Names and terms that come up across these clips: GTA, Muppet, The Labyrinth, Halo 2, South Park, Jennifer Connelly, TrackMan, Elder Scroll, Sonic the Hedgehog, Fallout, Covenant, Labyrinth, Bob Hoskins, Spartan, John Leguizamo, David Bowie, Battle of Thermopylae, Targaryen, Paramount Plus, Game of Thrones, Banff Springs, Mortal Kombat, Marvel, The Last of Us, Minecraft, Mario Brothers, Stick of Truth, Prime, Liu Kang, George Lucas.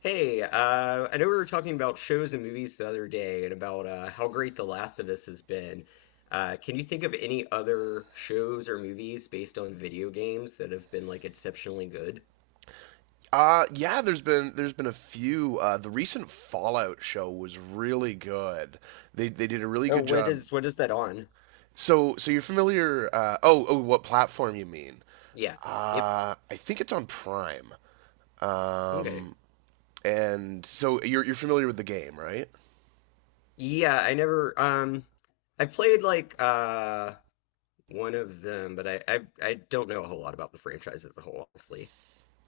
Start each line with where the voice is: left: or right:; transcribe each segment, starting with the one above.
left: I know we were talking about shows and movies the other day and about how great The Last of Us has been. Can you think of any other shows or movies based on video games that have been like exceptionally good?
right: Yeah, there's been a few. The recent Fallout show was really good. They did a really
left: Oh,
right: good
left: what
right: job.
left: is what is that on?
right: So you're familiar? Oh, what platform you mean?
left: Yeah. Yep.
right: I think it's on Prime.
left: Okay.
right: Um, and so you're familiar with the game, right?
left: Yeah, I never I played like one of them, but I don't know a whole lot about the franchise as a whole, honestly.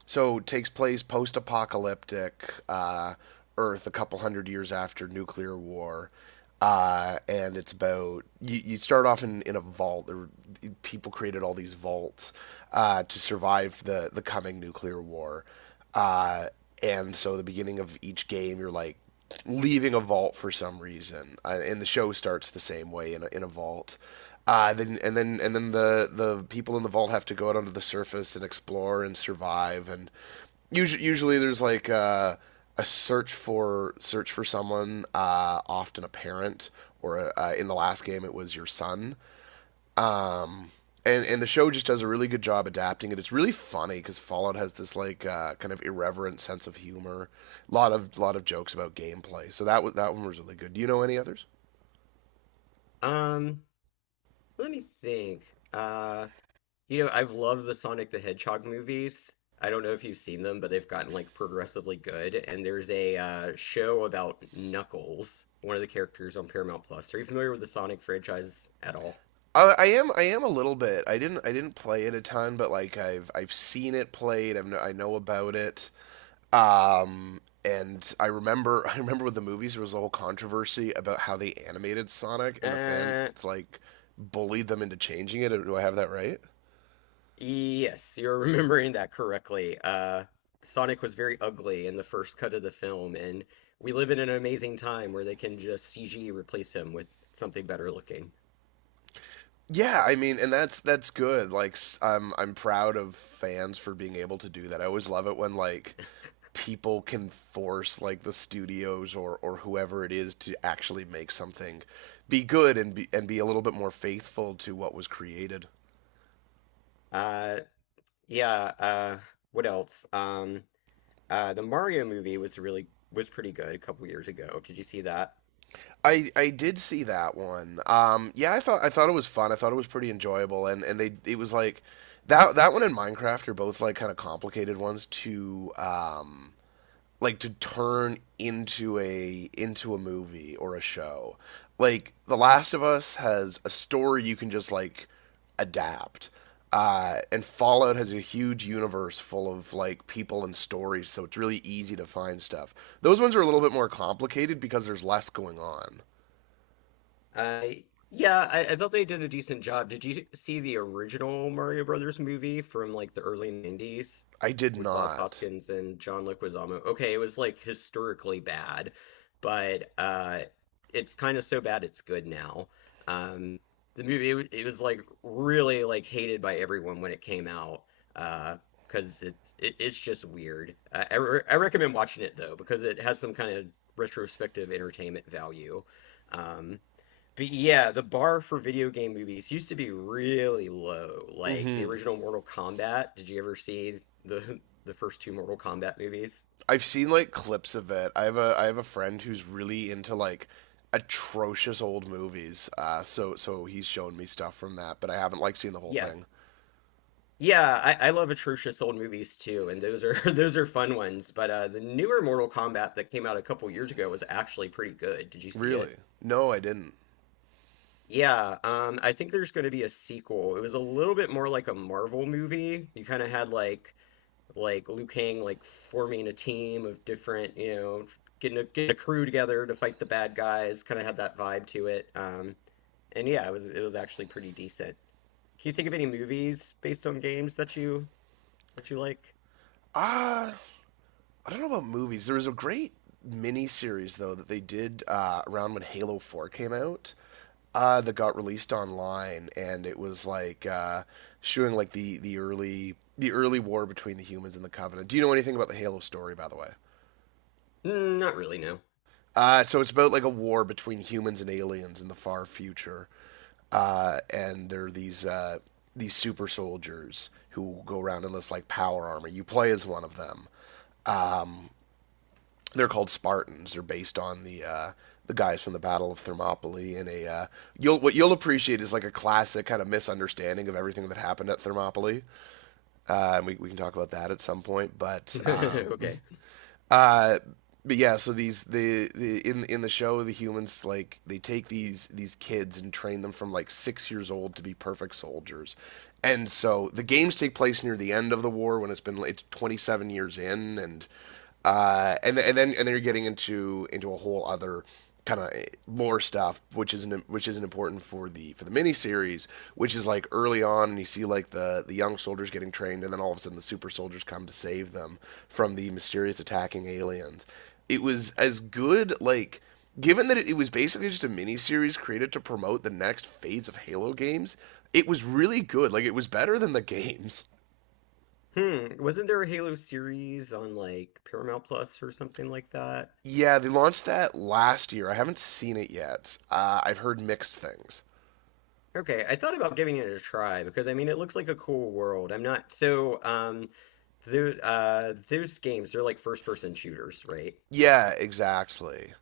right: So it takes place post apocalyptic Earth, a couple hundred years after nuclear war. And it's about you, you start off in a vault. People created all these vaults to survive the coming nuclear war. Uh, and so the beginning of each game, you're like leaving a vault for some reason, and the show starts the same way in a vault. Then the people in the vault have to go out onto the surface and explore and survive. And usually there's like a search for someone, often a parent, or in the last game it was your son um, and the show just does a really good job adapting it. It's really funny because Fallout has this like kind of irreverent sense of humor, a lot of jokes about gameplay. So that one was really good. Do you know any others?
left: Um, let me think. Uh, You know, I've loved the Sonic the Hedgehog movies. I don't know if you've seen them, but they've gotten like progressively good. And there's a show about Knuckles, one of the characters on Paramount Plus. Are you familiar with the Sonic franchise at all?
right: I am a little bit. I didn't play it a ton, but like I've seen it played. I know about it. And I remember I remember with the movies there was a whole controversy about how they animated Sonic and the fans
left: Uh,
right: like bullied them into changing it. Do I have that right?
left: yes, you're remembering that correctly. Sonic was very ugly in the first cut of the film, and we live in an amazing time where they can just CG replace him with something better looking.
right: Yeah, I mean, and that's good. Like, I'm proud of fans for being able to do that. I always love it when like people can force like the studios or whoever it is to actually make something be good and be a little bit more faithful to what was created.
left: Uh, yeah, uh, what else? Uh, the Mario movie was pretty good a couple years ago. Did you see that?
right: I did see that one. Yeah, I thought it was fun. I thought it was pretty enjoyable, and they it was like that one and Minecraft are both like kind of complicated ones to like to turn into a movie or a show. Like The Last of Us has a story you can just like adapt. And Fallout has a huge universe full of like people and stories, so it's really easy to find stuff. Those ones are a little bit more complicated because there's less going on.
left: Uh, yeah, I thought they did a decent job. Did you see the original Mario Brothers movie from like the early 90s
right: I did
left: with Bob
right: not.
left: Hoskins and John Leguizamo? Okay, it was like historically bad, but it's kind of so bad it's good now. Um the movie it was like really like hated by everyone when it came out. Uh, because it's just weird. I recommend watching it though because it has some kind of retrospective entertainment value. Um but yeah, the bar for video game movies used to be really low. Like the
right: hmm
left: original Mortal Kombat. Did you ever see the the first two Mortal Kombat movies?
right: I've seen like clips of it. I have a friend who's really into like atrocious old movies. So he's shown me stuff from that, but I haven't like seen the whole
left: Yeah.
right: thing.
left: Yeah, I love atrocious old movies too, and those are those are fun ones. But the newer Mortal Kombat that came out a couple years ago was actually pretty good. Did you see
right: Really?
left: it?
right: No, I didn't.
left: Yeah, I think there's going to be a sequel. It was a little bit more like a Marvel movie. You kind of had like Liu Kang like forming a team of different, you know, getting a, getting a crew together to fight the bad guys. Kind of had that vibe to it. And yeah, it was actually pretty decent. Can you think of any movies based on games that you like?
right: Ah, uh, I don't know about movies. There was a great mini series though that they did around when Halo 4 came out. That got released online, and it was like showing like the early war between the humans and the Covenant. Do you know anything about the Halo story, by the way?
left: Mm, not really, no.
right: So it's about like a war between humans and aliens in the far future, and there are these super soldiers who go around in this like power armor. You play as one of them. They're called Spartans. They're based on the guys from the Battle of Thermopylae. And a you'll what you'll appreciate is like a classic kind of misunderstanding of everything that happened at Thermopylae. And we can talk about that at some point.
left: Okay.
right: Uh, but yeah, so these the in the show the humans like they take these kids and train them from like 6 years old to be perfect soldiers, and so the games take place near the end of the war when it's 27 years in, and then you're getting into a whole other kind of lore stuff, which isn't important for the miniseries, which is like early on, and you see like the young soldiers getting trained, and then all of a sudden the super soldiers come to save them from the mysterious attacking aliens. It was as good like. Given that it was basically just a miniseries created to promote the next phase of Halo games, it was really good. Like it was better than the games.
left: Hmm. Wasn't there a Halo series on like Paramount Plus or something like that?
right: Yeah, they launched that last year. I haven't seen it yet. I've heard mixed things.
left: Okay, I thought about giving it a try because I mean it looks like a cool world. I'm not so those games they're like first person shooters, right?
right: Yeah, exactly.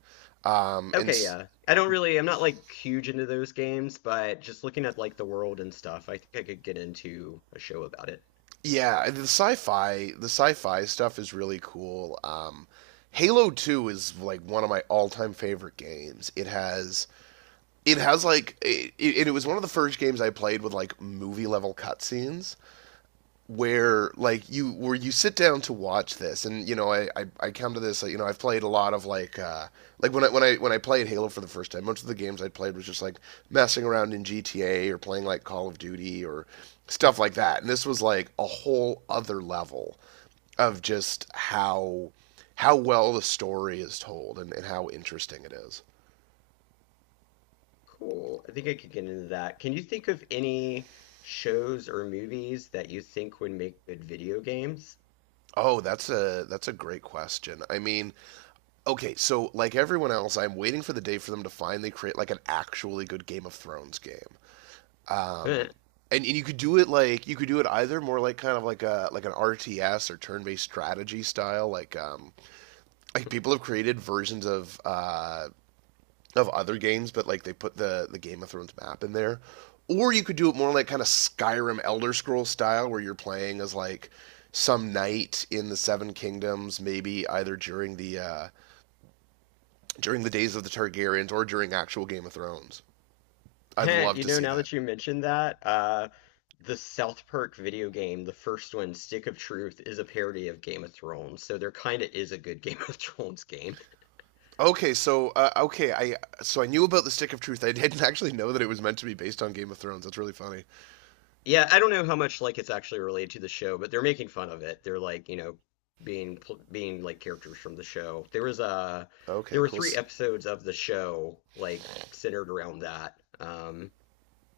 right: And
left: Okay, yeah. I don't really I'm not like huge into those games, but just looking at like the world and stuff, I think I could get into a show about it.
right: Yeah, the sci-fi stuff is really cool. Halo 2 is like one of my all-time favorite games. It has like it was one of the first games I played with like movie level cutscenes where you sit down to watch this, and you know I come to this like, you know I've played a lot of like when I played Halo for the first time, most of the games I played was just like messing around in GTA or playing like Call of Duty or stuff like that, and this was like a whole other level of just how well the story is told, and how interesting it is.
left: Cool. I think I could get into that. Can you think of any shows or movies that you think would make good video games?
right: Oh, that's a great question. I mean, okay, so like everyone else, I'm waiting for the day for them to finally create like an actually good Game of Thrones game. And you could do it like you could do it either more like kind of like a like an RTS or turn-based strategy style, like people have created versions of other games, but like they put the Game of Thrones map in there. Or you could do it more like kind of Skyrim Elder Scroll style, where you're playing as like some knight in the Seven Kingdoms, maybe either during the days of the Targaryens or during actual Game of Thrones. I'd love
left: You
right: to
left: know,
right: see
left: now
right: that.
left: that you mentioned that, the South Park video game, the first one, Stick of Truth, is a parody of Game of Thrones. So there kind of is a good Game of Thrones game.
right: Okay, so okay, I so I knew about the Stick of Truth. I didn't actually know that it was meant to be based on Game of Thrones. That's really funny.
left: Yeah, I don't know how much like it's actually related to the show, but they're making fun of it. They're like, you know, being like characters from the show. There was a there
right: Okay,
left: were
right: cool.
left: three episodes of the show like centered around that.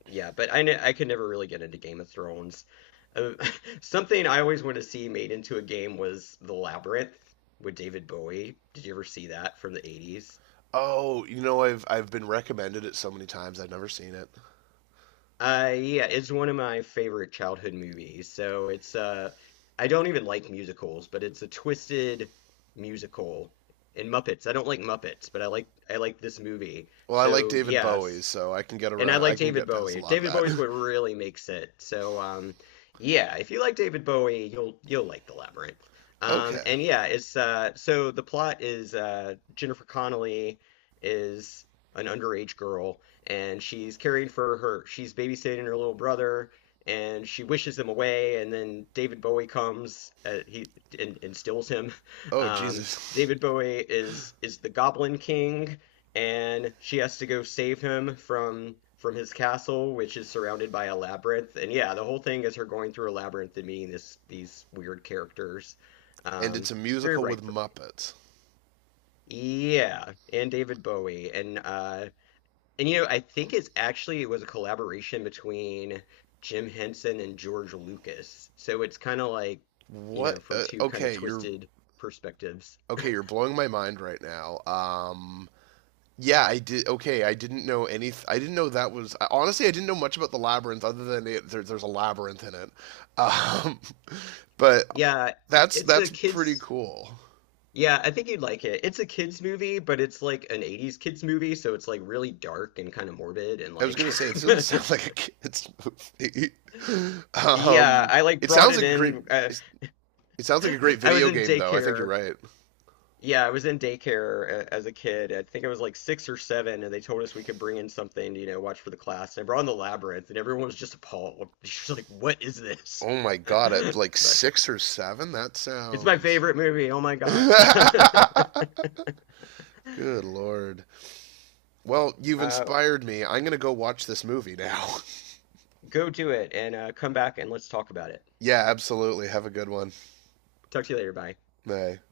left: Yeah, but I could never really get into Game of Thrones. Uh, something I always wanted to see made into a game was The Labyrinth with David Bowie. Did you ever see that from the 80s?
right: Oh, you know I've been recommended it so many times. I've never seen it.
left: Yeah, it's one of my favorite childhood movies. So it's I don't even like musicals, but it's a twisted musical. And Muppets. I don't like Muppets, but I like this movie.
right: Well, I like
left: So
right: David
left: yeah,
right: Bowie, so I can get
left: and I
right: around.
left: like
right: I can
left: David
right: get past a
left: Bowie.
right: lot of
left: David Bowie's
right: that.
left: what really makes it. So yeah, if you like David Bowie, you'll like The Labyrinth.
right: Okay.
left: And yeah, it's so the plot is Jennifer Connelly is an underage girl, and she's caring for her. She's babysitting her little brother, and she wishes him away. And then David Bowie comes. He and steals him.
right: Oh
left: Um,
right: Jesus.
left: David Bowie is the Goblin King, and she has to go save him from his castle, which is surrounded by a labyrinth. And yeah, the whole thing is her going through a labyrinth and meeting this these weird characters.
right: And it's
left: Um,
right: a
left: very
right: musical with
left: ripe for me.
right: Muppets.
left: Yeah, and David Bowie and you know I think it's actually it was a collaboration between Jim Henson and George Lucas. So it's kind of like, you know,
right: What?
left: from two kind of twisted perspectives.
right: Okay. You're blowing my mind right now. Yeah, I did. Okay, I didn't know any. I didn't know that was. Honestly, I didn't know much about the labyrinth other than there's a labyrinth in it. Um, but
left: Yeah,
right: that's
left: it's a
right: that's pretty
left: kids
right: cool.
left: Yeah, I think you'd like it. It's a kids movie, but it's like an 80s kids movie, so it's like really dark and kind of morbid and
right: I was
left: like
right: gonna say this doesn't sound like a kids movie.
left: yeah,
right: um,
left: I like
right: it
left: brought
right: sounds
left: it
right: like a great.
left: in
right: It It sounds like a great
left: I was
right: video
left: in
right: game, though. I think you're
left: daycare.
right: right.
left: Yeah, I was in daycare as a kid. I think I was like 6 or 7 and they told us we could bring in something, to, you know, watch for the class. And I brought in The Labyrinth and everyone was just appalled. She's like, "What is this?"
right: Oh my god, at like
left: But
right: 6 or 7? That
left: it's my
right: sounds.
left: favorite movie. Oh my God.
right: Good lord. Well, you've
left: Uh,
right: inspired me. I'm gonna go watch this movie now.
left: go do it and come back and let's talk about it.
right: Yeah, absolutely. Have a good one.
left: Talk to you later. Bye.
right: Bye.